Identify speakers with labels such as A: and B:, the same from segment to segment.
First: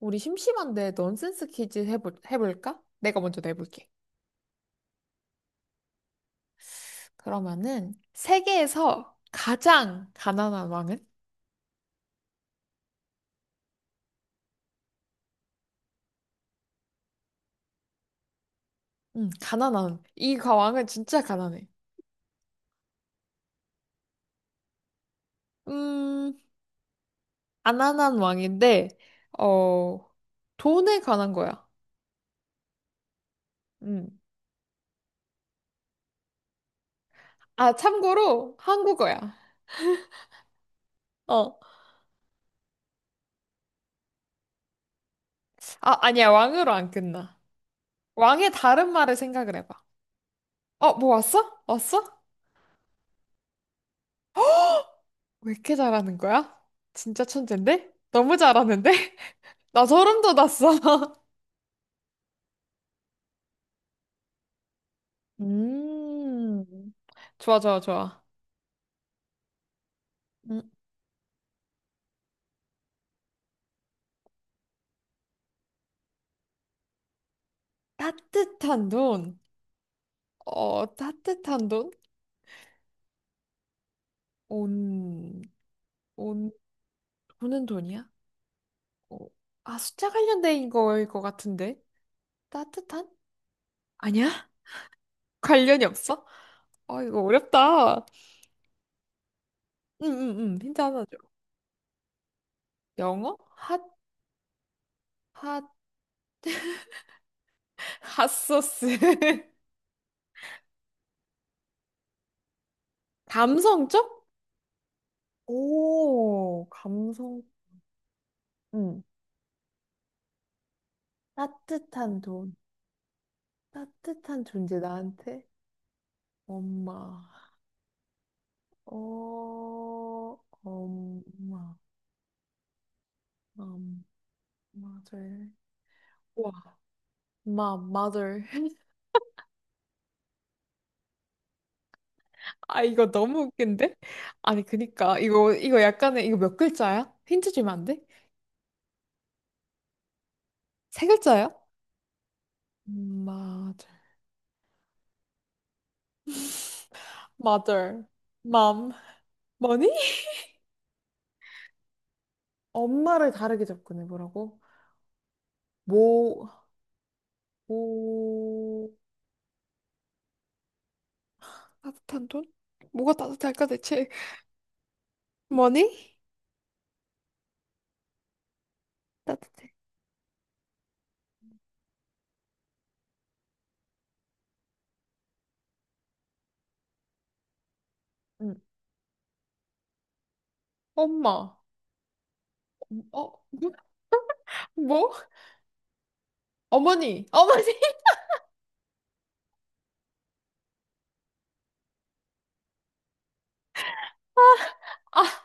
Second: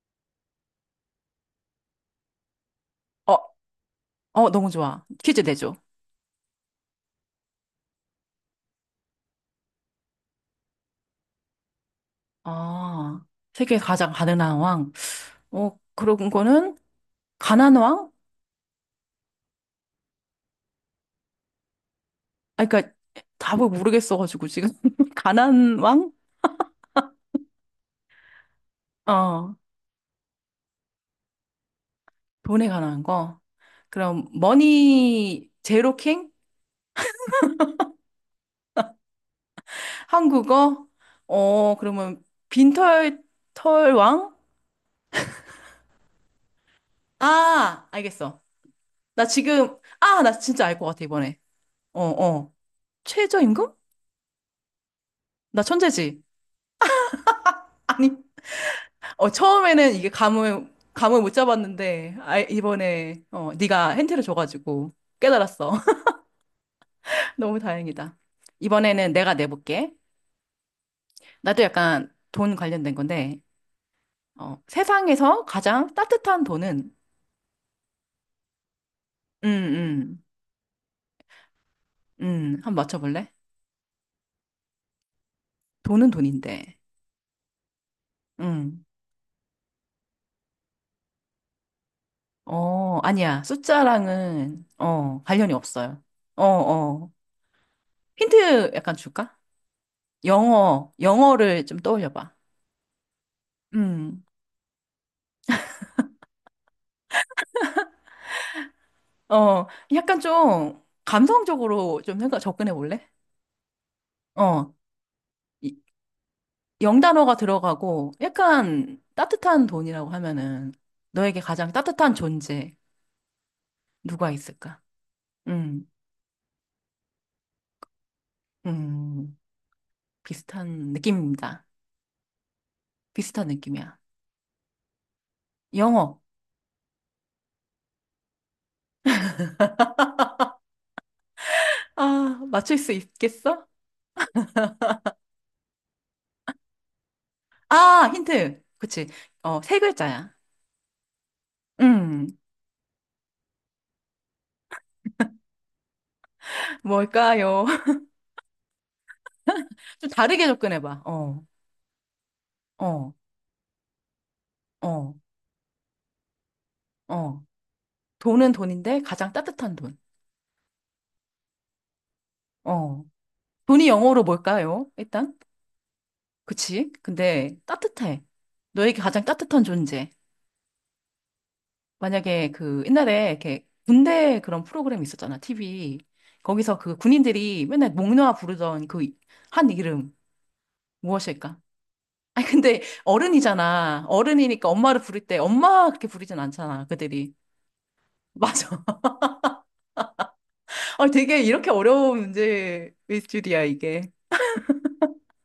A: 우리 심심한데 넌센스 퀴즈 해볼까? 내가
B: 어,
A: 먼저 내볼게.
B: 너무 좋아. 퀴즈 내줘.
A: 그러면은 세계에서 가장 가난한 왕은?
B: 아, 세계 가장 가난한 왕. 그런 거는 가난 왕?
A: 가난한. 왕은 진짜 가난해.
B: 아, 그러니까 답을 모르겠어가지고 지금 가난 왕?
A: 음, 가난한 왕인데
B: 어,
A: 어 돈에 관한 거야.
B: 돈에 관한 거.
A: 음.
B: 그럼 머니 제로 킹?
A: 아, 참고로 한국어야.
B: 한국어?
A: 어.
B: 그러면 빈털 털 왕?
A: 아, 아니야. 왕으로 안 끝나.
B: 아, 알겠어.
A: 왕의 다른 말을
B: 나
A: 생각을
B: 지금
A: 해봐.
B: 아, 나 진짜 알 것
A: 어,
B: 같아
A: 뭐
B: 이번에.
A: 왔어?
B: 어,
A: 왔어?
B: 어. 최저임금?
A: 왜
B: 나
A: 이렇게 잘하는
B: 천재지?
A: 거야? 진짜 천재인데?
B: 아니.
A: 너무 잘하는데? 나
B: 처음에는 이게
A: 소름
B: 감을,
A: 돋았어.
B: 감을 못 잡았는데, 아, 이번에, 네가 힌트를 줘가지고 깨달았어.
A: 음,
B: 너무
A: 좋아, 좋아,
B: 다행이다.
A: 좋아.
B: 이번에는 내가 내볼게.
A: 음,
B: 나도 약간 돈 관련된 건데, 세상에서 가장 따뜻한 돈은,
A: 따뜻한 돈.
B: 음, 음,
A: 어, 따뜻한 돈?
B: 한번 맞춰볼래?
A: 온,
B: 돈은
A: 온,
B: 돈인데,
A: 오는 돈이야?
B: 음,
A: 어, 아, 숫자 관련된 거일 것 같은데. 따뜻한?
B: 아니야.
A: 아니야?
B: 숫자랑은, 관련이
A: 관련이
B: 없어요.
A: 없어?
B: 어,
A: 아,
B: 어.
A: 이거 어렵다. 응,
B: 힌트 약간 줄까?
A: 응, 응. 힌트
B: 영어,
A: 하나 줘.
B: 영어를 좀 떠올려봐.
A: 영어? 핫,
B: 음.
A: 핫, 핫소스.
B: 어, 약간 좀 감성적으로 좀 생각 접근해 볼래?
A: 감성적?
B: 어, 이-
A: 오,
B: 영단어가
A: 감성.
B: 들어가고 약간
A: 응.
B: 따뜻한 돈이라고 하면은 너에게 가장 따뜻한
A: 따뜻한 돈.
B: 존재 누가
A: 따뜻한
B: 있을까?
A: 존재 나한테?
B: 음,
A: 엄마.
B: 음,
A: 어,
B: 비슷한 느낌입니다.
A: 엄마.
B: 비슷한 느낌이야.
A: 엄마, 절.
B: 영어.
A: 우와, 마, mother.
B: 아, 맞출
A: 아,
B: 수
A: 이거 너무
B: 있겠어?
A: 웃긴데? 아니, 그니까. 이거, 이거 약간의, 이거 몇 글자야? 힌트 주면 안 돼?
B: 아, 힌트. 그치. 어, 세 글자야.
A: 세 글자야?
B: 음,
A: 엄마, 절.
B: 뭘까요?
A: mother, mom, money?
B: 좀 다르게 접근해 봐. 어,
A: 엄마를 다르게 접근해보라고?
B: 어,
A: 뭐
B: 어. 돈은
A: 뭐
B: 돈인데 가장 따뜻한 돈.
A: 따뜻한 돈?
B: 어.
A: 뭐가 따뜻할까
B: 돈이
A: 대체?
B: 영어로 뭘까요? 일단?
A: money?
B: 그치? 근데 따뜻해. 너에게 가장 따뜻한
A: 따뜻해.
B: 존재. 만약에 그 옛날에 이렇게 군대 그런 프로그램 있었잖아, TV. 거기서 그 군인들이 맨날 목놓아
A: 응.
B: 부르던 그 한 이름
A: 엄마.
B: 무엇일까? 아니, 근데
A: 어,
B: 어른이잖아. 어른이니까 엄마를
A: 뭐?
B: 부를 때 엄마 그렇게 부르진 않잖아,
A: 어머니,
B: 그들이.
A: 어머니.
B: 맞아. 아, 되게 이렇게 어려운 문제일 줄이야, 이게.
A: 아,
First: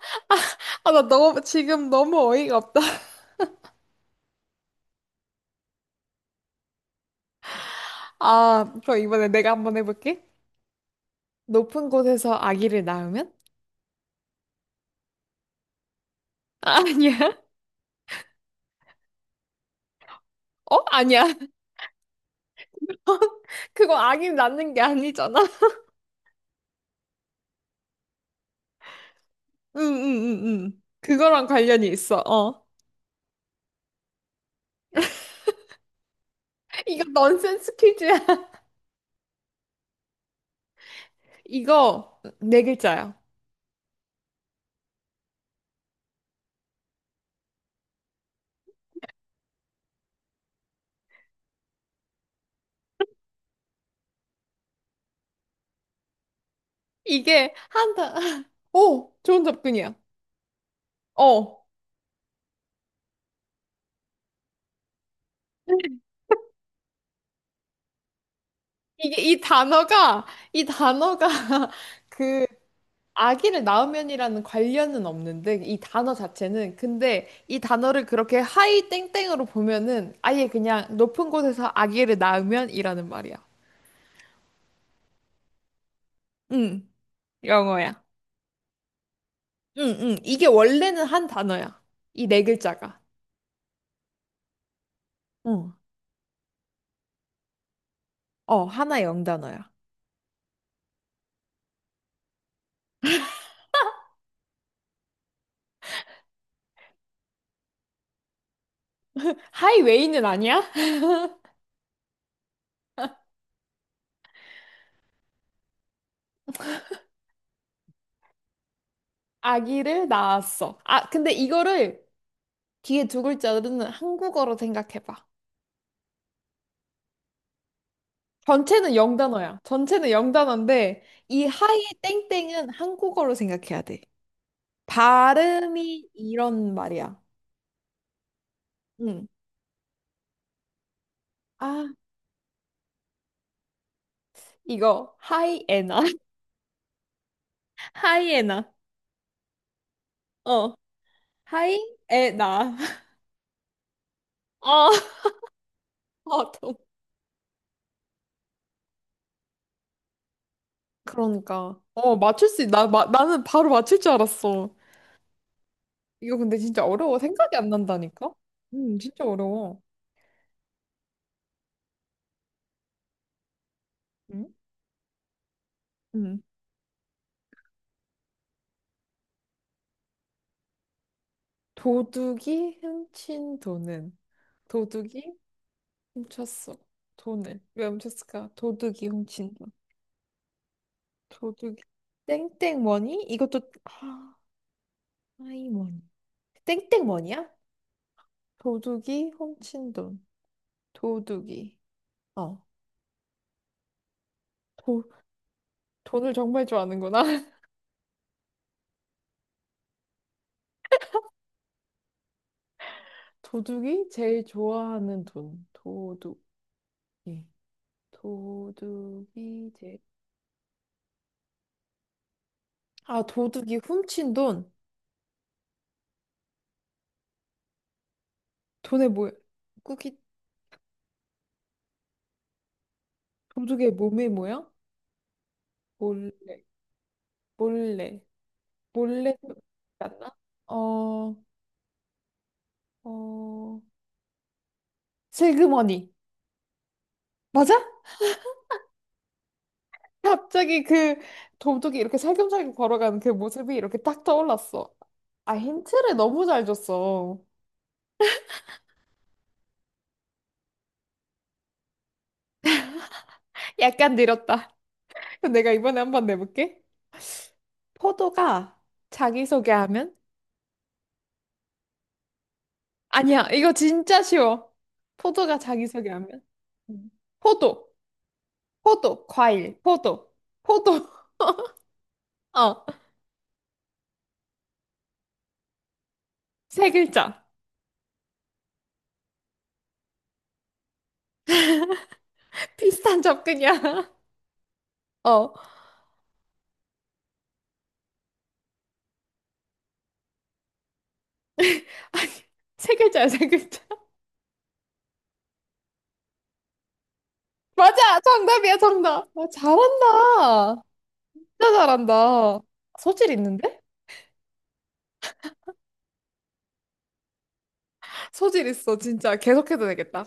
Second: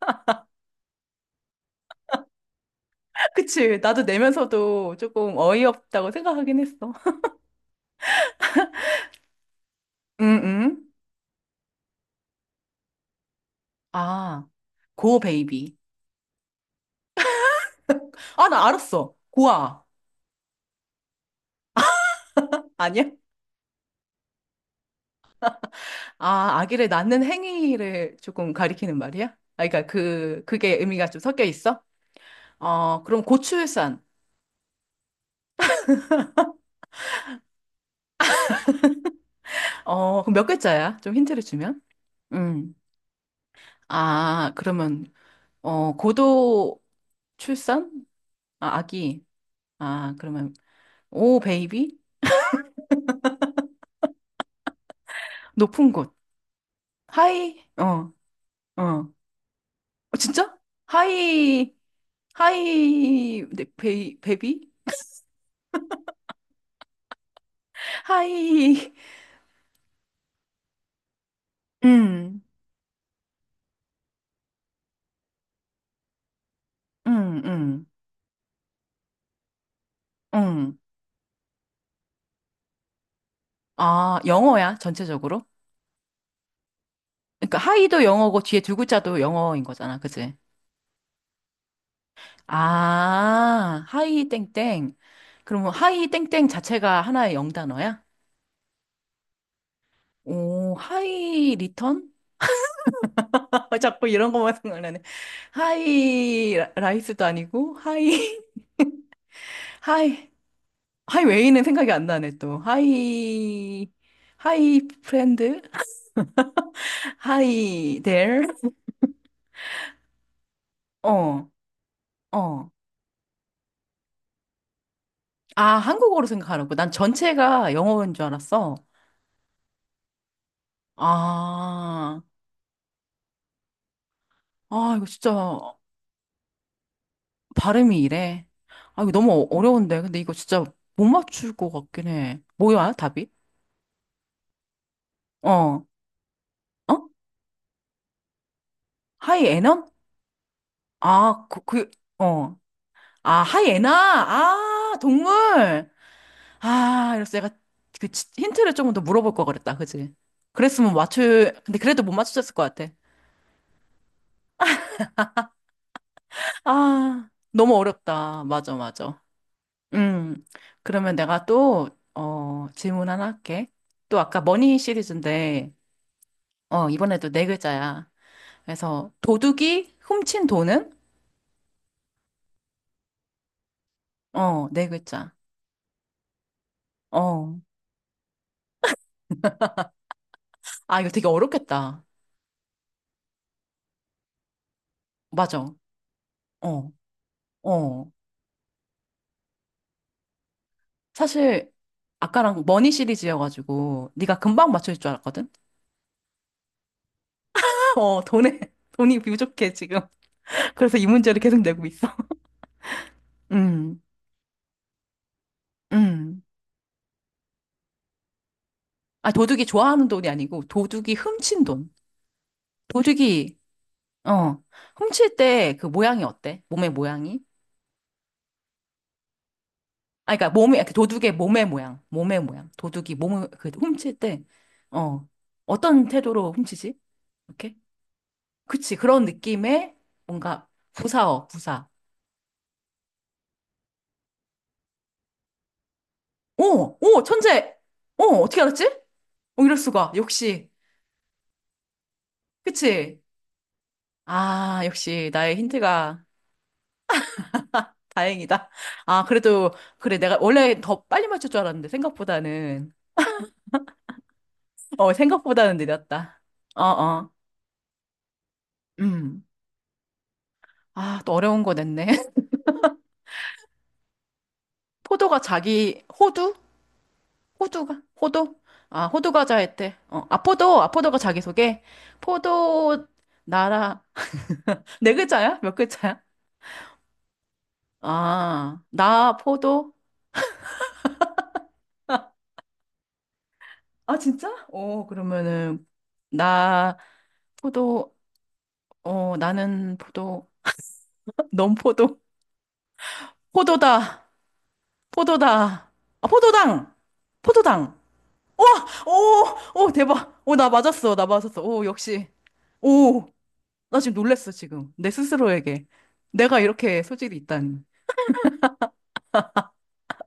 A: 아, 나 너무, 지금 너무 어이가 없다.
B: 그치? 나도 내면서도 조금 어이없다고 생각하긴 했어.
A: 아, 그럼 이번에 내가 한번 해볼게.
B: 응, 응.
A: 높은 곳에서 아기를 낳으면?
B: 아, 고 베이비.
A: 아, 아니야.
B: 아, 나 알았어. 고아.
A: 어? 아니야.
B: 아니야?
A: 그거 아기 낳는 게 아니잖아.
B: 아, 아기를 낳는 행위를 조금 가리키는 말이야? 아,
A: 응,
B: 그러니까 그,
A: 응, 응,
B: 그게
A: 응.
B: 의미가 좀 섞여
A: 그거랑
B: 있어?
A: 관련이 있어. 어.
B: 어, 그럼 고출산.
A: 이거 넌센스 퀴즈야.
B: 어, 그럼 몇 글자야? 좀 힌트를 주면?
A: 이거 네
B: 음.
A: 글자야.
B: 아, 그러면, 어, 고도 출산? 아, 아기. 아, 그러면, 오, 베이비? 높은 곳.
A: 이게
B: 하이,
A: 한
B: 어,
A: 단,
B: 어.
A: 오,
B: 어,
A: 좋은 접근이야.
B: 진짜?
A: 어.
B: 하이, 하이, 네, 베이, 베비? 하이.
A: 이게 이 단어가, 이 단어가
B: 음,
A: 그 아기를 낳으면이라는 관련은 없는데 이 단어 자체는 근데
B: 음,
A: 이
B: 음,
A: 단어를 그렇게 하이 땡땡으로 보면은 아예
B: 음.
A: 그냥 높은 곳에서 아기를 낳으면이라는 말이야.
B: 아, 영어야, 전체적으로?
A: 응,
B: 그러니까 하이도
A: 영어야.
B: 영어고 뒤에 두 글자도 영어인
A: 응,
B: 거잖아,
A: 응.
B: 그치?
A: 이게 원래는 한 단어야. 이 네 글자가.
B: 아, 하이 땡땡. 그러면
A: 응.
B: 하이 땡땡 자체가 하나의 영단어야?
A: 어, 하나의 영단어야.
B: 오, 하이 리턴? 아, 자꾸 이런 것만 생각나네. 하이 라이스도 아니고, 하이,
A: 하이웨이는
B: 하이,
A: 아니야?
B: 하이 웨이는 생각이 안 나네, 또. 하이, 하이 프렌드? 하이 데어?
A: 아기를 낳았어. 아, 근데 이거를
B: 어.
A: 뒤에 두 글자로는 한국어로 생각해봐.
B: 아, 한국어로 생각하라고. 난 전체가 영어인 줄 알았어.
A: 전체는 영단어야. 전체는 영단어인데 이 하이
B: 아,
A: 땡땡은 한국어로 생각해야 돼.
B: 이거 진짜
A: 발음이 이런 말이야.
B: 발음이 이래. 아, 이거
A: 응.
B: 너무 어려운데. 근데 이거 진짜 못 맞출 것
A: 아,
B: 같긴 해. 뭐야, 답이?
A: 이거
B: 어, 어?
A: 하이에나. 하이에나.
B: 하이 에넌?
A: 어.
B: 아, 그,
A: 하이에나.
B: 어. 아, 하이 에나?
A: 어.
B: 아, 동물!
A: 아, 동-
B: 아, 이래서 내가 그 힌트를 조금 더 물어볼 걸 그랬다. 그지? 그랬으면 맞출, 근데
A: 그러니까.
B: 그래도 못
A: 어, 맞출
B: 맞추셨을 것
A: 수 있... 나,
B: 같아.
A: 마, 나는 바로 맞출 줄 알았어. 이거 근데 진짜 어려워.
B: 아,
A: 생각이 안
B: 너무
A: 난다니까?
B: 어렵다. 맞아, 맞아.
A: 진짜 어려워.
B: 음, 그러면 내가 또, 질문 하나 할게. 또 아까
A: 응?
B: 머니 시리즈인데,
A: 응.
B: 어, 이번에도 네 글자야. 그래서 도둑이 훔친 돈은?
A: 도둑이 훔친 돈은
B: 어, 네 글자.
A: 도둑이 훔쳤어.
B: 어.
A: 돈을. 왜 훔쳤을까? 도둑이 훔친다.
B: 아, 이거 되게
A: 도둑이.
B: 어렵겠다.
A: 땡땡머니? 이것도, 아,
B: 맞아.
A: 아이머니.
B: 어,
A: 땡땡머니야?
B: 어.
A: 도둑이 훔친 돈.
B: 사실,
A: 도둑이. 어.
B: 아까랑 머니 시리즈여가지고, 네가 금방 맞출
A: 도,
B: 줄 알았거든?
A: 돈을 정말 좋아하는구나.
B: 어, 돈에, 돈이 부족해, 지금. 그래서 이 문제를 계속 내고 있어. 음,
A: 도둑이 제일 좋아하는 돈. 도둑이.
B: 음. 아, 도둑이
A: 도둑이 제일.
B: 좋아하는 돈이 아니고, 도둑이 훔친 돈.
A: 아,
B: 도둑이
A: 도둑이 훔친
B: 어.
A: 돈.
B: 훔칠 때 그 모양이 어때? 몸의 모양이?
A: 돈의 모 꾸깃.
B: 아, 그러니까 몸의, 그 도둑의 몸의 모양. 몸의 모양. 도둑이 몸을, 그
A: 도둑의
B: 훔칠
A: 몸의
B: 때,
A: 모양?
B: 어. 어떤 태도로
A: 몰래.
B: 훔치지? 이렇게?
A: 몰래.
B: 그치. 그런
A: 몰래
B: 느낌의
A: 갔나?
B: 뭔가
A: 어,
B: 부사.
A: 어, 슬그머니.
B: 오! 오!
A: 맞아?
B: 천재! 오! 어떻게 알았지? 오, 이럴 수가. 역시.
A: 갑자기 그 도둑이 이렇게 살금살금
B: 그치?
A: 걸어가는 그 모습이 이렇게 딱
B: 아,
A: 떠올랐어.
B: 역시 나의
A: 아, 힌트를
B: 힌트가
A: 너무 잘 줬어.
B: 다행이다. 아, 그래도, 그래. 내가 원래 더 빨리 맞출 줄 알았는데, 생각보다는.
A: 약간 느렸다.
B: 어,
A: 그럼 내가
B: 생각보다는
A: 이번에 한번
B: 느렸다.
A: 내볼게.
B: 어, 어.
A: 포도가
B: 음.
A: 자기소개하면?
B: 아, 또 어려운 거 냈네.
A: 아니야, 이거 진짜 쉬워.
B: 포도가
A: 포도가
B: 자기
A: 자기소개하면?
B: 호두?
A: 음. 포도,
B: 호두가? 호도? 아,
A: 포도,
B: 호두 과자
A: 과일,
B: 했대.
A: 포도,
B: 아, 포도. 아,
A: 포도.
B: 포도가 자기 소개.
A: 어,
B: 포도 나라. 네 글자야? 몇 글자야?
A: 세 글자.
B: 아, 나 포도.
A: 비슷한 접근이야.
B: 아, 진짜? 어,
A: 어.
B: 그러면은 나 포도. 어, 나는 포도. 넌 포도.
A: 세 글자야, 세 글자.
B: 포도다. 포도다. 아, 포도당. 포도당.
A: 맞아!
B: 와!
A: 정답이야, 정답! 아,
B: 오! 오, 대박. 오, 나
A: 잘한다!
B: 맞았어. 나 맞았어.
A: 진짜
B: 오, 역시.
A: 잘한다.
B: 오.
A: 소질 있는데?
B: 나 지금 놀랬어, 지금. 내 스스로에게. 내가 이렇게 소질이 있다니.
A: 소질 있어, 진짜. 계속해도 되겠다.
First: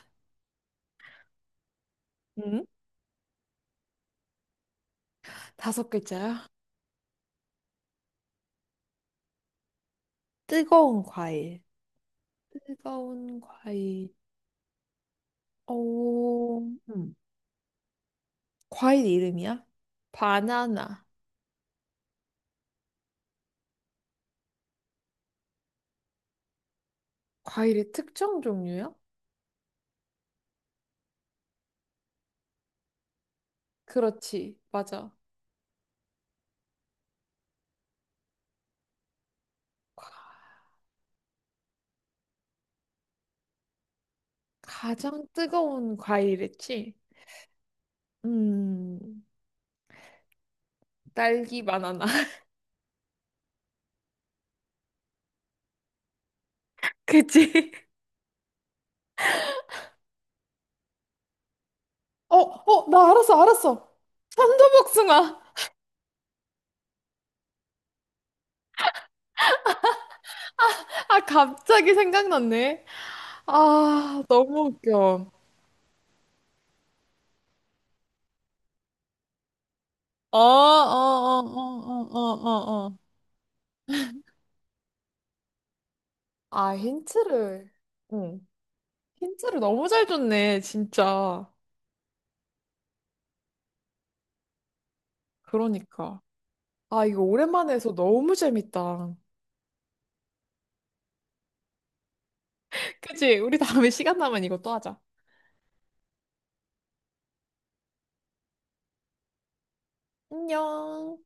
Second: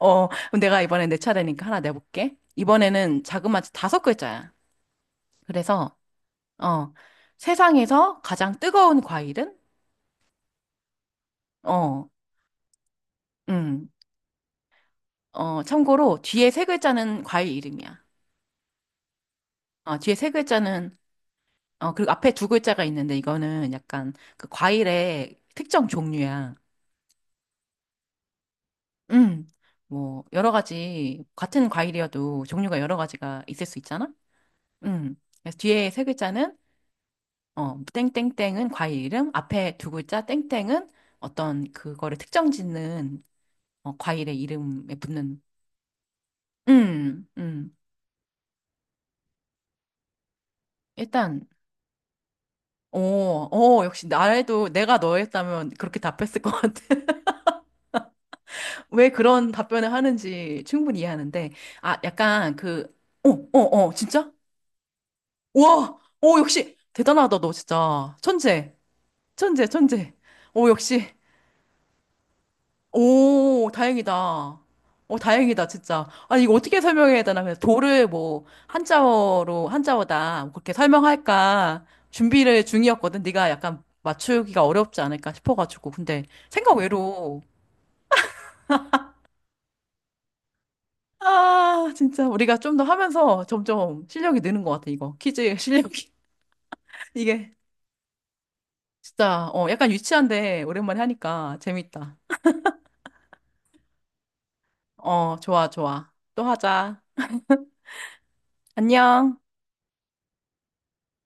B: 어, 그럼 내가 이번에 내 차례니까 하나 내볼게.
A: 응?
B: 이번에는 자그마치 다섯 글자야.
A: 다섯
B: 그래서,
A: 글자야.
B: 어, 세상에서 가장 뜨거운 과일은?
A: 뜨거운 과일.
B: 어,
A: 뜨거운
B: 음,
A: 과일.
B: 어, 참고로 뒤에
A: 오,
B: 세
A: 음
B: 글자는 과일 이름이야.
A: 과일 이름이야?
B: 어, 뒤에 세 글자는,
A: 바나나.
B: 어, 그리고 앞에 두 글자가 있는데 이거는 약간 그 과일의 특정 종류야.
A: 과일의 특정 종류야?
B: 음, 뭐, 여러 가지, 같은 과일이어도 종류가 여러 가지가 있을 수 있잖아?
A: 그렇지, 맞아.
B: 음. 그래서 뒤에 세 글자는 땡땡땡은 과일 이름, 앞에 두
A: 과-
B: 글자 땡땡은 어떤 그거를 특정 짓는 과일의 이름에
A: 가장
B: 붙는
A: 뜨거운 과일이지?
B: 음.
A: 음,
B: 일단
A: 딸기 바나나.
B: 오, 오, 역시 나라도 내가 너였다면 그렇게 답했을 것 같아.
A: 그치?
B: 왜 그런 답변을 하는지 충분히 이해하는데 아,
A: 어,
B: 약간 그
A: 어, 나
B: 어,
A: 알았어,
B: 어,
A: 알았어.
B: 진짜?
A: 천도복숭아.
B: 와! 오, 역시 대단하다 너 진짜. 천재. 천재, 천재. 오, 역시
A: 아, 갑자기 생각났네.
B: 오, 다행이다.
A: 아, 너무
B: 어,
A: 웃겨.
B: 다행이다, 진짜. 아니, 이거 어떻게 설명해야 되나? 그래서 도를 뭐, 한자어로,
A: 어, 어,
B: 한자어다. 뭐 그렇게 설명할까?
A: 어, 어, 어, 어,
B: 준비를
A: 어. 어.
B: 중이었거든. 네가 약간 맞추기가 어렵지 않을까 싶어가지고. 근데 생각
A: 아,
B: 외로.
A: 힌트를. 응. 힌트를 너무 잘 줬네, 진짜.
B: 아, 진짜. 우리가 좀 더 하면서 점점 실력이 느는 것 같아, 이거. 퀴즈 실력이.
A: 그러니까. 아, 이거
B: 이게
A: 오랜만에 해서 너무 재밌다.
B: 진짜, 약간 유치한데 오랜만에 하니까 재밌다.
A: 그치? 우리 다음에 시간 나면 이것도 하자.
B: 어, 좋아, 좋아. 또 하자. 안녕.
A: 안녕.